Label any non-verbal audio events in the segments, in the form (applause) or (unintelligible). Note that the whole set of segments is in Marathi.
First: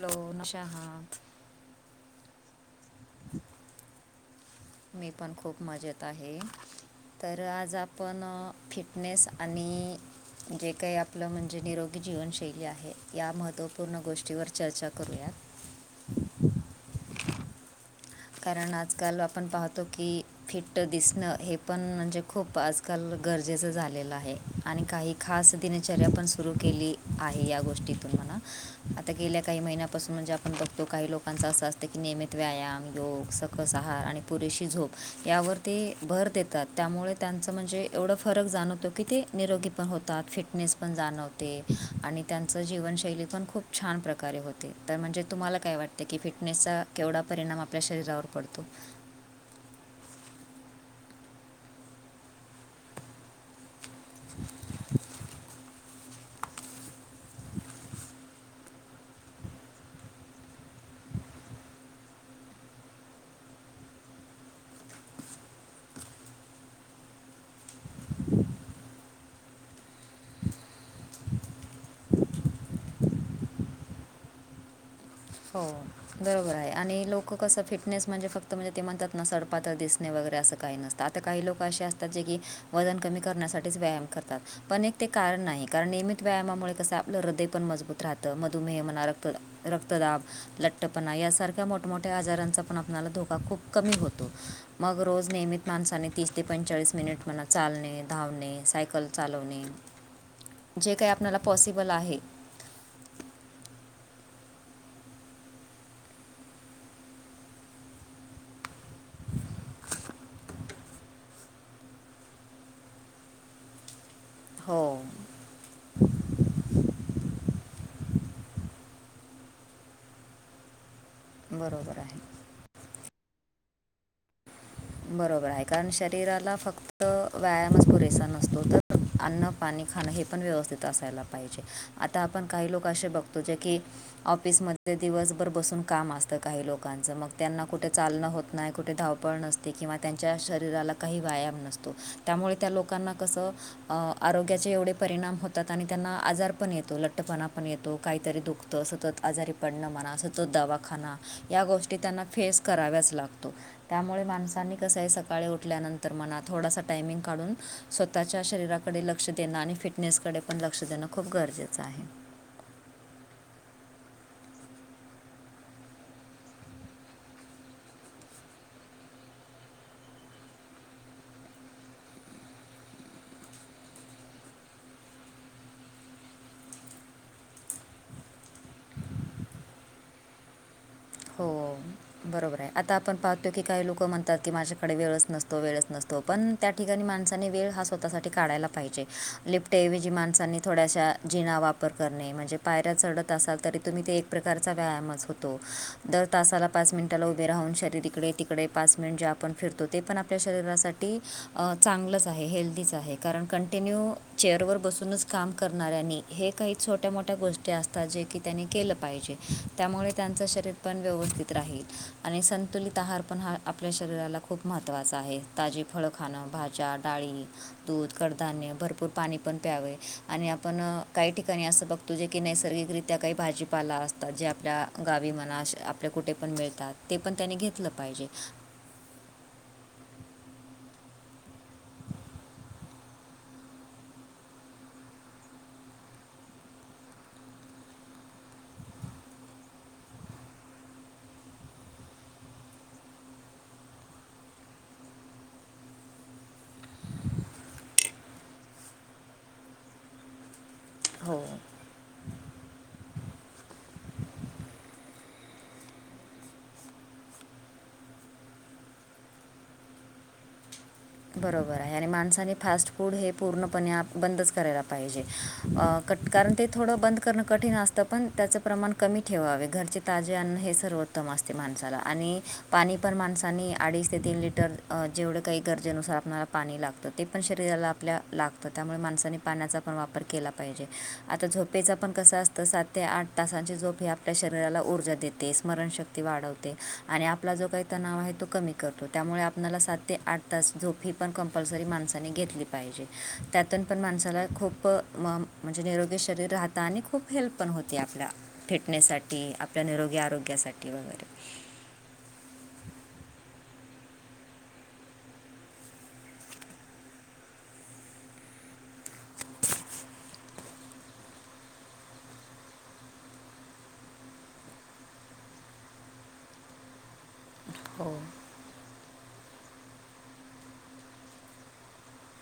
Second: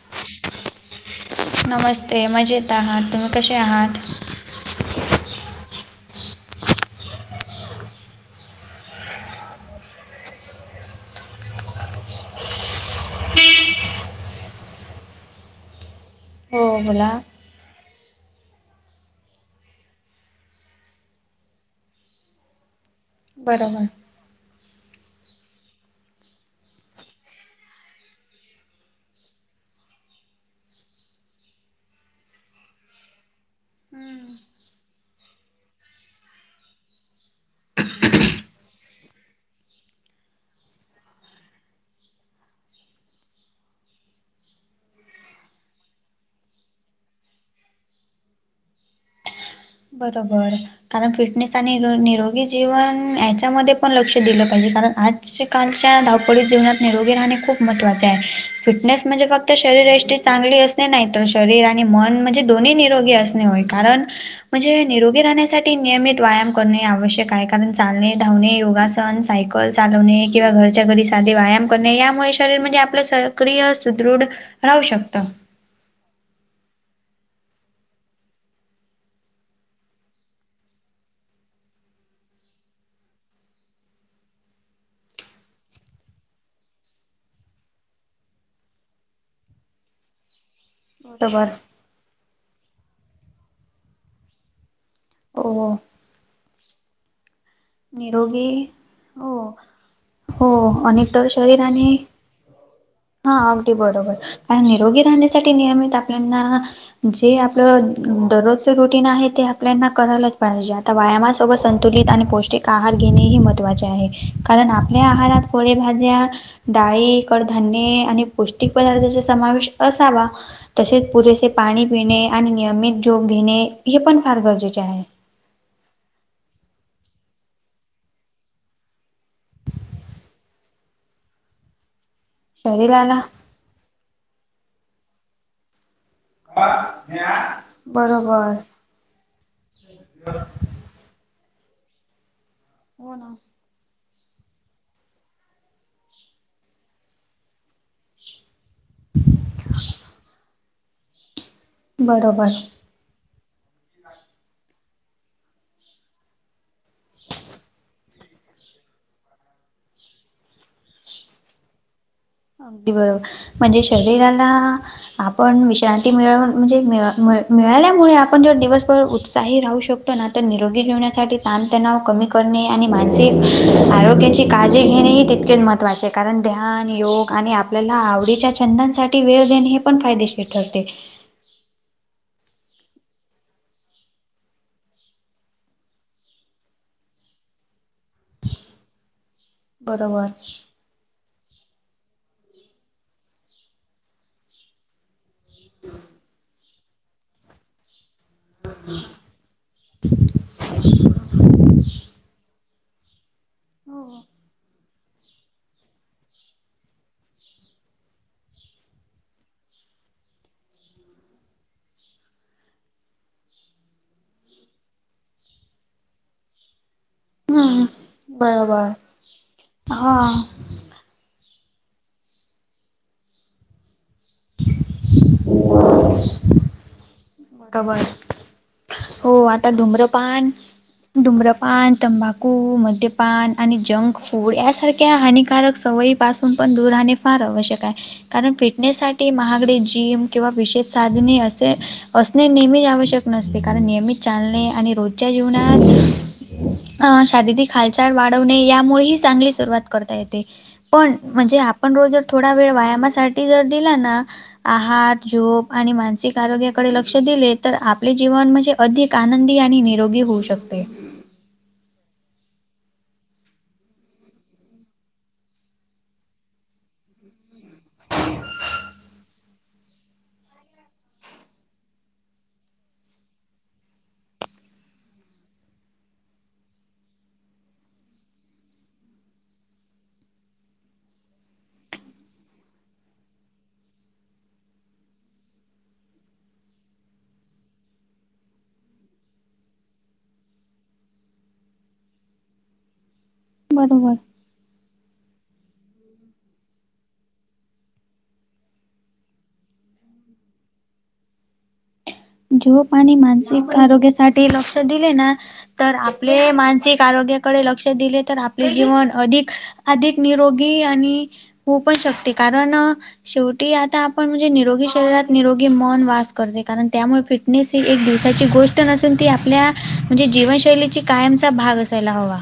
हॅलो! नशहा. नमस्ते मजेत आहात तुम्ही कसे आहात? मी पण खूप मजेत आहे. तर आज आपण फिटनेस आणि- जे काही आपलं म्हणजे निरोगी जीवनशैली आहे या महत्त्वपूर्ण गोष्टीवर चर्चा करूया. हो बोला? कारण आजकाल आपण पाहतो की फिट दिसणं हे पण म्हणजे खूप आज. काल गरजेचं बरोबर झालेलं आहे. आणि काही खास दिनचरया पण सुरू केली आहे या गोष्टीतून म्हणा. आता गेल्या काही महिन्यापासून म्हणजे आपण बघतो काही लोकांच असं असतं की नियमित व्यायाम. लोक सकस आहार आणि हम्म पुरेशी झोप यावर ते भर देतात त्यामुळे. त्यांचं म्हणजे एवढं फरक जाणवतो की ते निरोगी पण होतात. फिटनेस पण जाणव ते आणि त्यांचं जीवनशैली पण खूप छान प्रकारे होते. तर म्हणजे तुम्हाला काय वाटतं. ते की फिटनेसचा केवढा परिणाम आपल्या शरीरावर पडतो. बरोबर कारण फिटनेस आणि निरोगी जीवन याच्यामध्ये पण लक्ष दिलं पाहिजे कारण आजकालच्या पळी जीवनात निरोगी राहणे खूप महत्वाचे आहे. फिटनेस म्हणजे फक्त शरीरष्टी चांगली अस नाही तर शरीर आणि मन म्हणजे दोन्ही निरोगी असणे होय कारण म्हणजे निरोगी राहण्यासाठी नियमित व्यायाम करणे आवश्यक आहे. कारण चालणे, धावणे, योगासण सण सायकल चालवणे किंवा घरच्या घरी साधे व्यायाम करणे. यामुळे शरीर म्हणजे आपलं सक्रिय, सुदृढ राहू शकतं. हो. बरोबर आहे आणि लोक कसं फिटनेस म्हणजे फक्त म्हणजे ते म्हणतात ना सडपातळ दिसणे वगैरे असं काही नसतात. त काही लोक असे असतात जे की वजन कमी करण्यासाठीच व्यायाम करतात. पण एक ते कारण नाही कारण नियमित व्यायामामुळे कसं आपलं हृदय पण मजबूत राहतं मधुमेह मना रक्त क्तदाब, लट्टपणा बरोबर. यासारख्या मोठ्या मोठ्या आजारांचा पण आपणाला धोका खूप कमी होतो. मग रोज नियमीत हो माणसाने तीस ते पंचेचाळीस मिनिट मना चालणे, निरोगी धावणे, सायकल हो चालवणे हो जे आणि काही तर आपणाला शरीराने पॉसिबल आहे हा अगदी बरोबर कारण निरोगी राहण्यासाठी नियमित आपल्यांना जे आपलं दररोजचं रुटीन आहे ते आपल्याना करायलाच पाहिजे. त्या व्यायामासोबत संतुलित आणि पौष्टिक आहार घेणेही महत्त्वाचे आहे कारण हो आपल्या आहारात फळेभाज्या डाळी, कडधान्य आणि पौष्टिक पदार्थाचा समावेश असावा. तसेच पुरेसे पाणी बरोबर आहे पिणे आणि नियमित झोप घेणे हे पण फार गरजेचे आहे. बरोबर आहे कारण शरीराला फक्त क्त व्यायामच पुरेसा नसतो तर अन्न, पाणी, खाणं हे पण व्यवस्थित असायला पाहिजे. आता आपण काही लोक असे शरीराला बघतो जे की ऑफिसमध्ये दिवसभर बसून काम अस काही लोकाचं मग त्यांना कुठे चालणं बरोबर होत नाही कुठे धाव पण असते किवा त्यांच्या शरीराला काही व्यायाम नसतो. त्यामुळे त्या लोकांना हो ना कस आरोग्याचे एवढे परिणाम होतात आणि त्यांना आजार पण येतो, लठ्ठपणा पण येतो, काहीतरी दुःख त सतत आजारी पडणं म्हणा सतत दवाखाना या गोष्टी त्यांना बरोबर फेस कराव्याच लाग तो त्यामुळे माणसांनी कस आहे सकाळी उठल्यानंतर मना थोडासा टायमिंग काढून स्वतःच्या शरीराकडे लक्ष देणं आणि फिटनेसकडे पण लक्ष देणं खूप गरजेचं आहे. अगदी बरोबर म्हणजे शरीराला आपण विश्रांती मिळव म्हणजे मिळ मिळ मिळाल्यामुळे आपण जो दिवसभर उत्साही राहू शक तना तन निरोगी जीवणासाठी ताणतणाव कमी करणे आणि मानसिक आरोग्याची काळजी घेणेही तित केच महत्वाचे आहे कारण ध्यान, योग आणि आपल्याला आवडीच्या छंदांसाठी वेळ देणे हे पण फायदेशीर ठरते. हो. बरोबर आहे. आता आपण पाहतो की काही लोक म्हणतात की माझ्याकडे वेळच नसतो वेळच नसतो पण त्या ठिकाणी माणसांनी वेळ हा स्वतःसाठी काढायला पाहिजे. लिफ्टऐवजी बरोबर माणसांनी थोड्याशा जिणा वापर करणे म्हणजे पायऱ्या चढत असाल तरी तुम्ही ते एक प्रकारचा व्यायामच होतो. चला पाच मिनटाला उभे राहून शरीरिक इकडे तिकडे पाच मिनट जे आपण फिरतो ते पण आपल्या शरीरासाठी चांगलंच आहे हेल्दीच आहे. कारण कंटिन्यू चेअरवर बसूनच काम करणाऱ्यांनी हे काही छोट्या मोठ्या गोष्टी असतात जे की त्यांनी केलं पाहिजे त्यामुळे त्यांचं शरीर पण व्यवस्थित राहील, आणि संतुलित आहार पण हा आपल्या शरीराला खूप महत्त्वाचा आहे ताजी फळं खाणं, भाज्या, डाळी हम्म दूध, कडधान्य, बरोबर भरपूर पाणी पण प्यावे हा आणि पण काही ठिकाणी असं बघतो जे की नैसर्गिकरित्या काही भाजीपाला आता जे आपल्या गावी म्हणा, आपल्या कुठे पण मिळतात ते पण त्यानी घेतलं बरोबर पाहिजे हो आता धुम्रपन धूम्रपान, तंबाखू, मद्यपान, आणि जंग फूड यासारख्या हानिकारक सवयी पासून पण दूर राहणे फार आवश्यक आहे कारण फिटनेस साठी महागडे जिम, किंवा विशेष साधने असे असणे नेहमीच आवश्यक नसते, कारण नियमित चालणे, आणि रोजच्या जीवनात अ शारीरिक हालचाल वाढवणे, यामुळेही चांगली सुरुवात करता येते पण हो म्हणजे आप पण रोज जर थोडा वेळ व्यायामासाठी जर दिला ना आहार, झोप, आणि मानसिक आरोग्य कडे लक्ष दिले तर आपले जीवन म्हणजे अधिक आनंदी आणि निरोगी होऊ शकते. बरोबर आहे, आणि माणसाने फास्ट फूड हे पूर्णपणे बंदच करायला पाहिजे अ कट कारण ते थोडं बंद करणं कठीण असतं पण त्याचं प्रमाण कमी ठेवावे, घरचे ताजे अन्न हे सर्वोत्तम असते माणसाला आणि पाणी पण माणसानी अडीच ते तीन लिटर तर जेवढे काही कर जे नुसार आपणाला पाणी लागतं ते पण शरीराला आपल्या लागतं, त्यामुळे माणसानी पाण्याचा वापर केला पाहिजे, आता झोपेचा पण कसं असतं सात ते आठ तासांची झोप ही आप आपल्या शरीराला ऊर्जा देते, स्मरणशक्ती वाढवते, आणि आपला जो काही तणाव आहे तो कमी करतो, त्यामुळे आपला सात ते आठ तास झोप ही पण कंपल्सरी माणसाने घेतली पाहिजे. त्यातून पण बरोबर. माणसाला खूप म म्हणजे निरोगी शरीर राहतं, आणि खूप हेल्प पण होती आपल्या फिटनेससाठी, आपल्या निरोगी आरोग्यासाठी वगैरे. झोप आणि मानसिक आरोग्यासाठी लक्ष दिले ना तर आपले मानसिक आरोग्याकडे लक्ष दिले तर आपले जीवन अधिक अधिक निरोगी आणि होऊ पण शकते, कारण शेवटी आता आपण म्हणजे निरोगी शरीरात निरोगी मन वास करते, कारण त्यामुळे फिटनेस ही एक हो दिवसाची गोष्ट नसून ती आपल्या म्हणजे जीवनशैली कायमचा भाग असायला हवा.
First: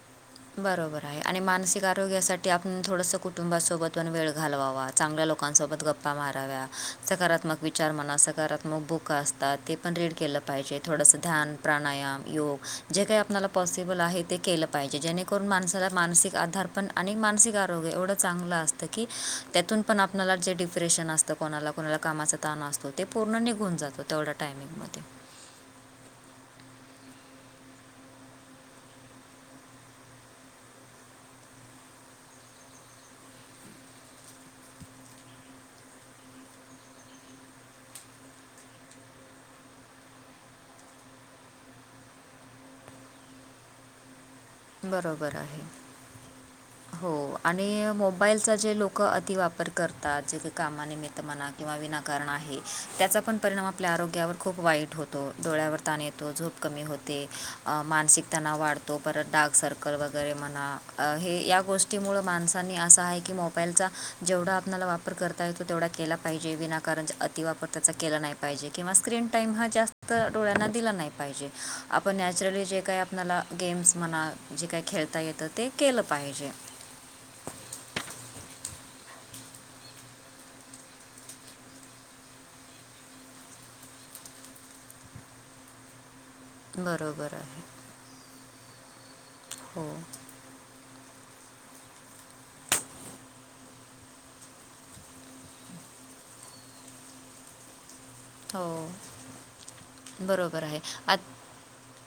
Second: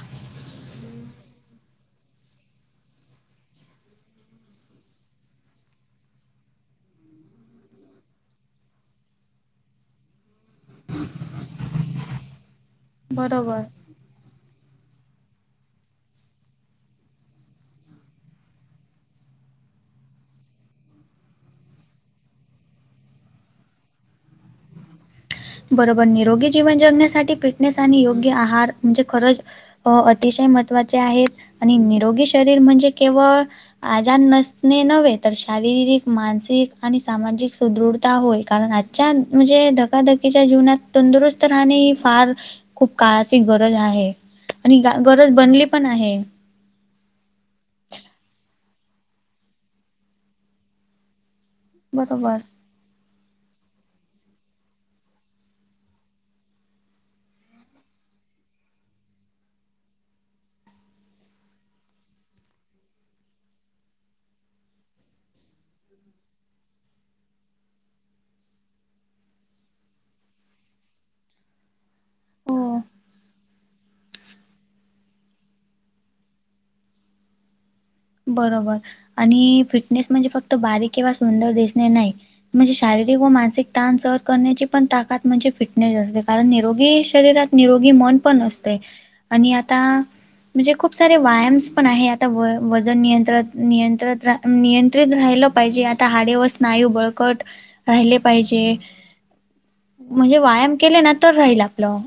बरोबर आहे, आणि मानसिक आरोग्यासाठी आपण थोडसं कुटुंबासोबत पण वेळ घालवावा. चांगल्या लोकांसोबत गप्पा माराव्या, सकारात्मक विचार म्हणा, सकारात्मक बुकं असतात ते पण रीड केलं पाहिजे, थोडसं ध्यान, प्राणायाम, योग जे काही आपल्याला बरोबर पॉसिबल आहे ते केलं पाहिजे, जेणे करून माणसाला मानसिक आधार पण, आणि मानसिक आरोग्य, एवढं चांगलं असतं की त्यातून पण आपल्याला जे डिप्रेशन असतं, कोणाला कोणाला कामाच ताण असतो, ते पूर्ण निघून जातो, तेवढा टायमिंगमध्ये. बरोबर, निरोगी जीवन जगण्यासाठी फिटनेस, आणि योग्य आहार, म्हणजे खरच अ अतिशय महत्त्वाचे आहेत, आणि निरोगी शरीर म्हणजे केवळ आजार नसणे नव्हे, तर शारीरिक, मानसिक, आणि सामाजिक सुदृढता होय, कारण आ छान, म्हणजे धका धकी तिच्या जीवनात तंदुरुस्त राहणे ही फार खूप काळाची गरज आहे. आणि ग गरज बनली पण आहे. हो आणि मोबाईलचा जे लोकं अतिवापरं करतांत जे कांहीं कामां निमित्त, तरं मणां किंवा विनाकारणं बरोबर. आहे. त्यांचा पणं परिणांम आपल्या आरोग्यांवर खूंप वाईटं होतो डोळ्यांवर तांण येतो झोप कमी होते. मानसिक तणांव वाढतो परंत डांग, सर्कल वगैरे म्हणां हे या गोष्टींमुळे माणसांनी असं आहे की मोबाईलचां जेवढां आपल्यांला वापरं करतां येतो तेवढां केलां पाहिजे विनाकारणं अतिवापरं त्यांचा केलां नाहीं. किंवा स्क्रीन टाईम हां जास्तं डोळ्यांना दिलां नाहीं पाहिजे. आपणं नॅचरली हो. जे कायं आपल्यांला गेम्स म्हणां जे कांहीं खेळतां येतं ते केलं पाहिजे. बरोबर आणि फिटनेस म्हणजे फक्तं बारीक किंवा सुंदर दिसणे नाहीं. म्हणजे शारीरिक वं मानसिक तांण सहणं करण्यांची पणं ताकांत म्हणजे फिटनेस असते. कारणं निरोगी बरोबर शरीरांत आहे निरोगी मनं पणं असते आणि आंता हो म्हणजे खूंप सारे व्यांयाम्स पणं आहे आंता वं वंजन नियंत्र नियंत्र रां नियंत्रित राहिलं पाहिजे आंता हाडे व स्नायूं बळंकटं राहिले पाहिजे हो म्हणजे बरोबर व्यांयाम आहे केले नां आत तरं राहील आपलं.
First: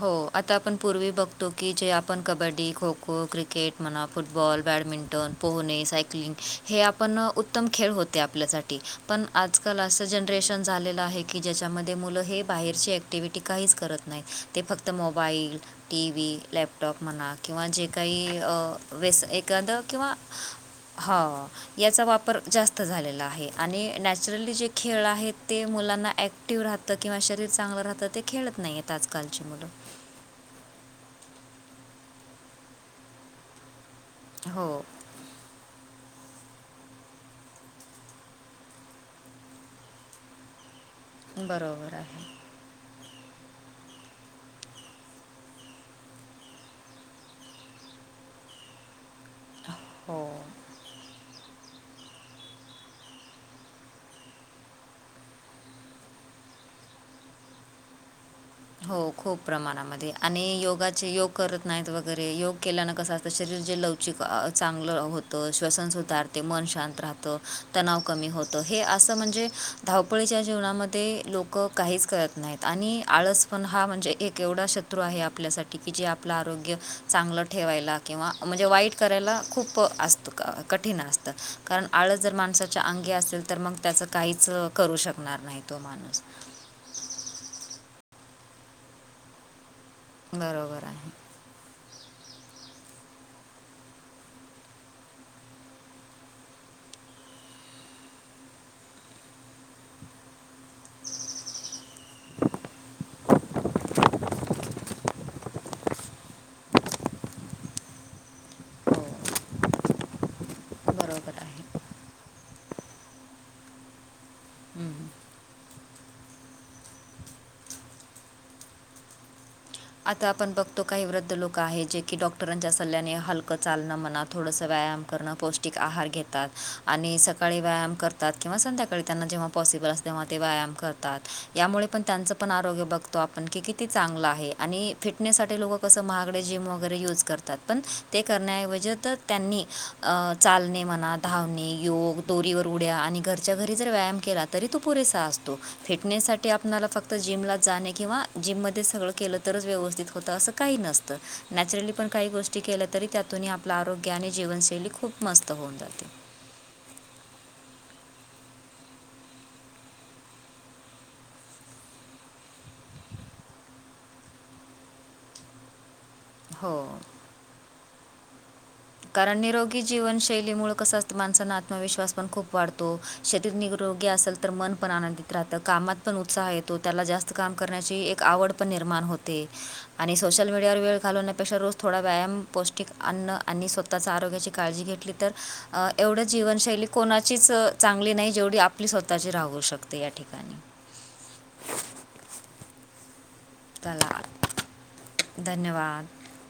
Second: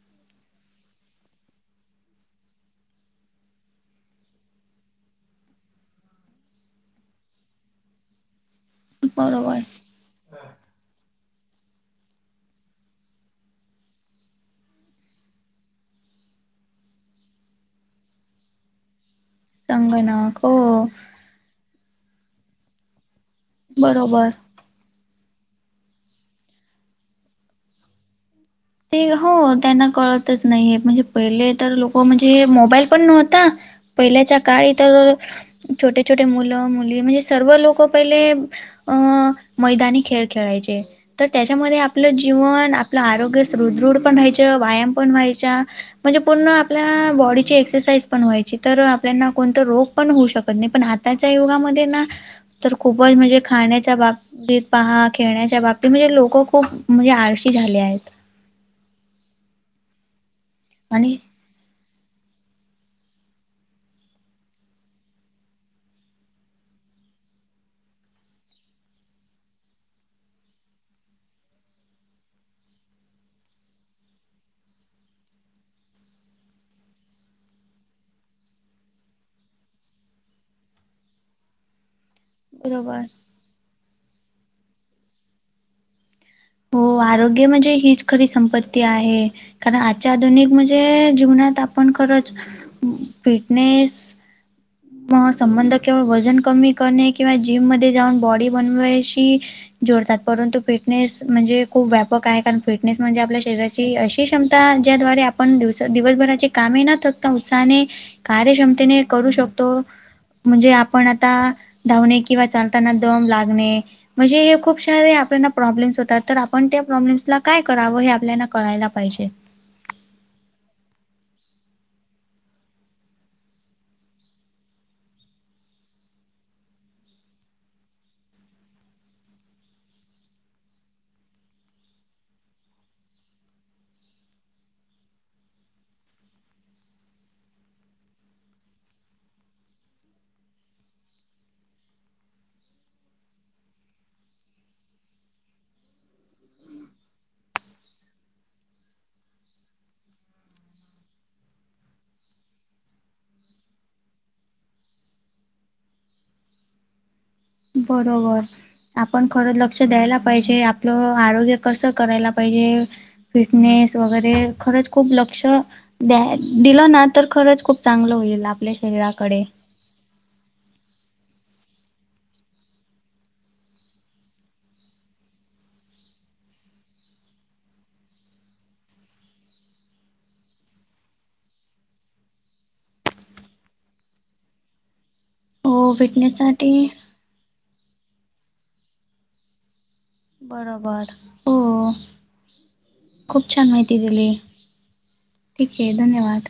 हो आंता आपणं पूर्वी जे बघतो की जे आपणं कबड्डी खो खो क्रिकेट म्हणां फुटबॉल बॅडमिंटन पोहणे सायकलिंग हे आपणं उत्तमं खेळं होते आपल्यांसाठी. पणं आंज बरोबर कांल असं जणं ड्रेशन झालेलं आहे की त्यांच्यामध्ये मुलं हे बाहेरची ऍक्टिव्हटी काहींचं करतं नाहीं ते फक्तं मोबाईल टी व्ही लॅपटॉप म्हणां किंवा जे कांहीं वेस एक गदं किंवा हो यांचा वापरं जास्तं झालेला आहे आणि बरोबर नॅचरली जे खेळं आहेत ते मुलांना ऍक्टिव्ह राहतं किंवा शरीर चांगलं राहतं ते खेळतं नाहीयेत ते आंजकांल हो त्यांना कळतंच नाहींय म्हणजे पहिले तरं लोकं म्हणजे मोबाईल पणं नव्हतां. पहिल्यांच्या हो कांळी तरं छोटे छोटे मुलं मुली म्हणजे सर्व लोकं पहिले, अं मैदानी खेळं खेळांयचे तरं त्यांच्यामध्ये बरोबर आपलं आहे जीवन आपलं आरोग्य हृद्रृढ पणं व्हांयच्या व्यायांम पणं व्हांयच्या म्हणजे पूर्ण आपल्यां बॉडीची एक्सरसांइज पणं व्हांयची तरं आपल्या आपल्यांना कोणतं रोग पणं होऊं हो शकतं नाहीं पणं आतांच्या युगांमध्ये नां तरं खूपचं म्हणजे खाण्यांच्या बाबंतीत पहां खेळण्यांच्या बांबतीत म्हणजे लोकं खूंप म्हणजे आळशी झाले आहेतं हो खूंप प्रमाणांमध्ये आणि योगांचे आणि योग करतं नाहींत वगैरें योग केल्यांन कसं असतं शरीर जे लवचिक चांगलं होतं श्वसनसधार ते मनं शांत राहतं तणांव कमी होतं हे असं म्हणजे धावपळीच्या जीवणांमध्ये लोकं कांहींच करतं नाहींत आणि आंळस पणं हां म्हणजे एक एवढां शत्रूं आहे आपल्यांसाठी की जे आपलं आरोग्य चांगलं ठेवांयला किंवा म्हणजे वाईट करांयला खूंप वाईट असतं कठीण असतं कारणं आंळस जरं माणसांच्या बरोबर अंगी असेल तरं तरं मंग त्याचं काहींचं करूं शकणांर नाहीं तो माणूंस हो आरोग्य म्हणजे हीचं खरी संपत्ती आहे कारणं आंजच्या आधुंनिक म्हणजे बरोबर आहे. जीवनांत आपणं खरंच फिटनेस (unintelligible) (unintelligible) मंग संबंध केवळ वंजन कमी करणे किंवा जिममध्यें जाऊंन बॉडी बनवांयशी जोडतांत परंतु फिटनेस जे खूंप व्यांपक आहे कारणं फिटनेस म्हणजे आपल्या शरीराची अशी क्षमतां ज्यांद्वारे आपणं दिवसं दिवसंभरांची कामं न कतां उत्सांहने कार्यक्षमतेने हो. करूं शकतो म्हणजे आपण आता बरोबर आहे धावणे किंवा चालताना दम लागणे म्हणजे हे खूप हम्म. सारे आपल्याना प्रॉब्लेम्स होतात तर आपण त्या प्रॉब्लेम्सला काय करावं हे आपल्याला कळायला पाहिजे. आता आपण बघतो काही वृद्ध लोक आहे, जे की डॉक्टरांच्या सल्ल्याने हलकं चालणं, म्हणा थोडंसं व्यायाम करणं पौष्टिक आहार घेतात आणि सकाळी व्यायाम करतात किंवा संध्याकाळी त्यांना जेव्हा पॉसिबल अस तेव्हा ते व्यायाम करतात यामुळे पण त्यांचं पण आरोग्य बघतो आपण की किती चांगलं आहे. आणि फिटनेससाठी लोकं कसं महागडे जिम वगैरे यूज करतात पण ते करण्याऐवजी तर त्यांनी अ चालणे मना, धावणे, योग, दोरीवर उड्या आणि घरच्या घरी जर व्यायाम केलात तरी तो पुरेसा असतो. फिटनेस साठी आपनाला फक्त जिमला जाणे किंवा जिममध्ये सगळं केलं तर व्यवस्थित होत अस काही नसतं नॅचरली पण काही गोष्टी केल्या तरी त्यातून आ पलं आरोग्य आणि जीवनशैली खूप मस्त होऊन जाते. बरोबर. आपण खरं लक्ष द्यायला पाहिजे. आपलं आरोग्य कसं करायला पाहिजे. फिटनेस वगैरे खरंच खूप लक्ष द्या दिलं हो ना तर खरंच खूप चांगलं होईल आपले करण निरोग गी जीवशैलीमुळे कस असतं माणसांना आत्मविश्स पण खूप वाढतो. शरीर निरोगी असेल तर मन पण आनंदित राहतं, कामात पण उत्साह येतो त्याला जास्त काम करण्याची एक आवड पण निर्माण होते. आणि सोशल मीडियावर वेळ घालवण्यापेक्षा रोज थोडा व्यायाम पौष्टिक अन्न आणि स्वतःच आरोग्याची काळजी घेतली अ तर हो एवढं जीवनशैली फिटनेससाठी कोणाचीच अ चांगली नाही जेवढी आपली स्वतःची राहू शकते या ठिकणी बरोबर हो खूप छान माहिती चला दिली. ठीक आहे धन्यवाद धन्यवाद.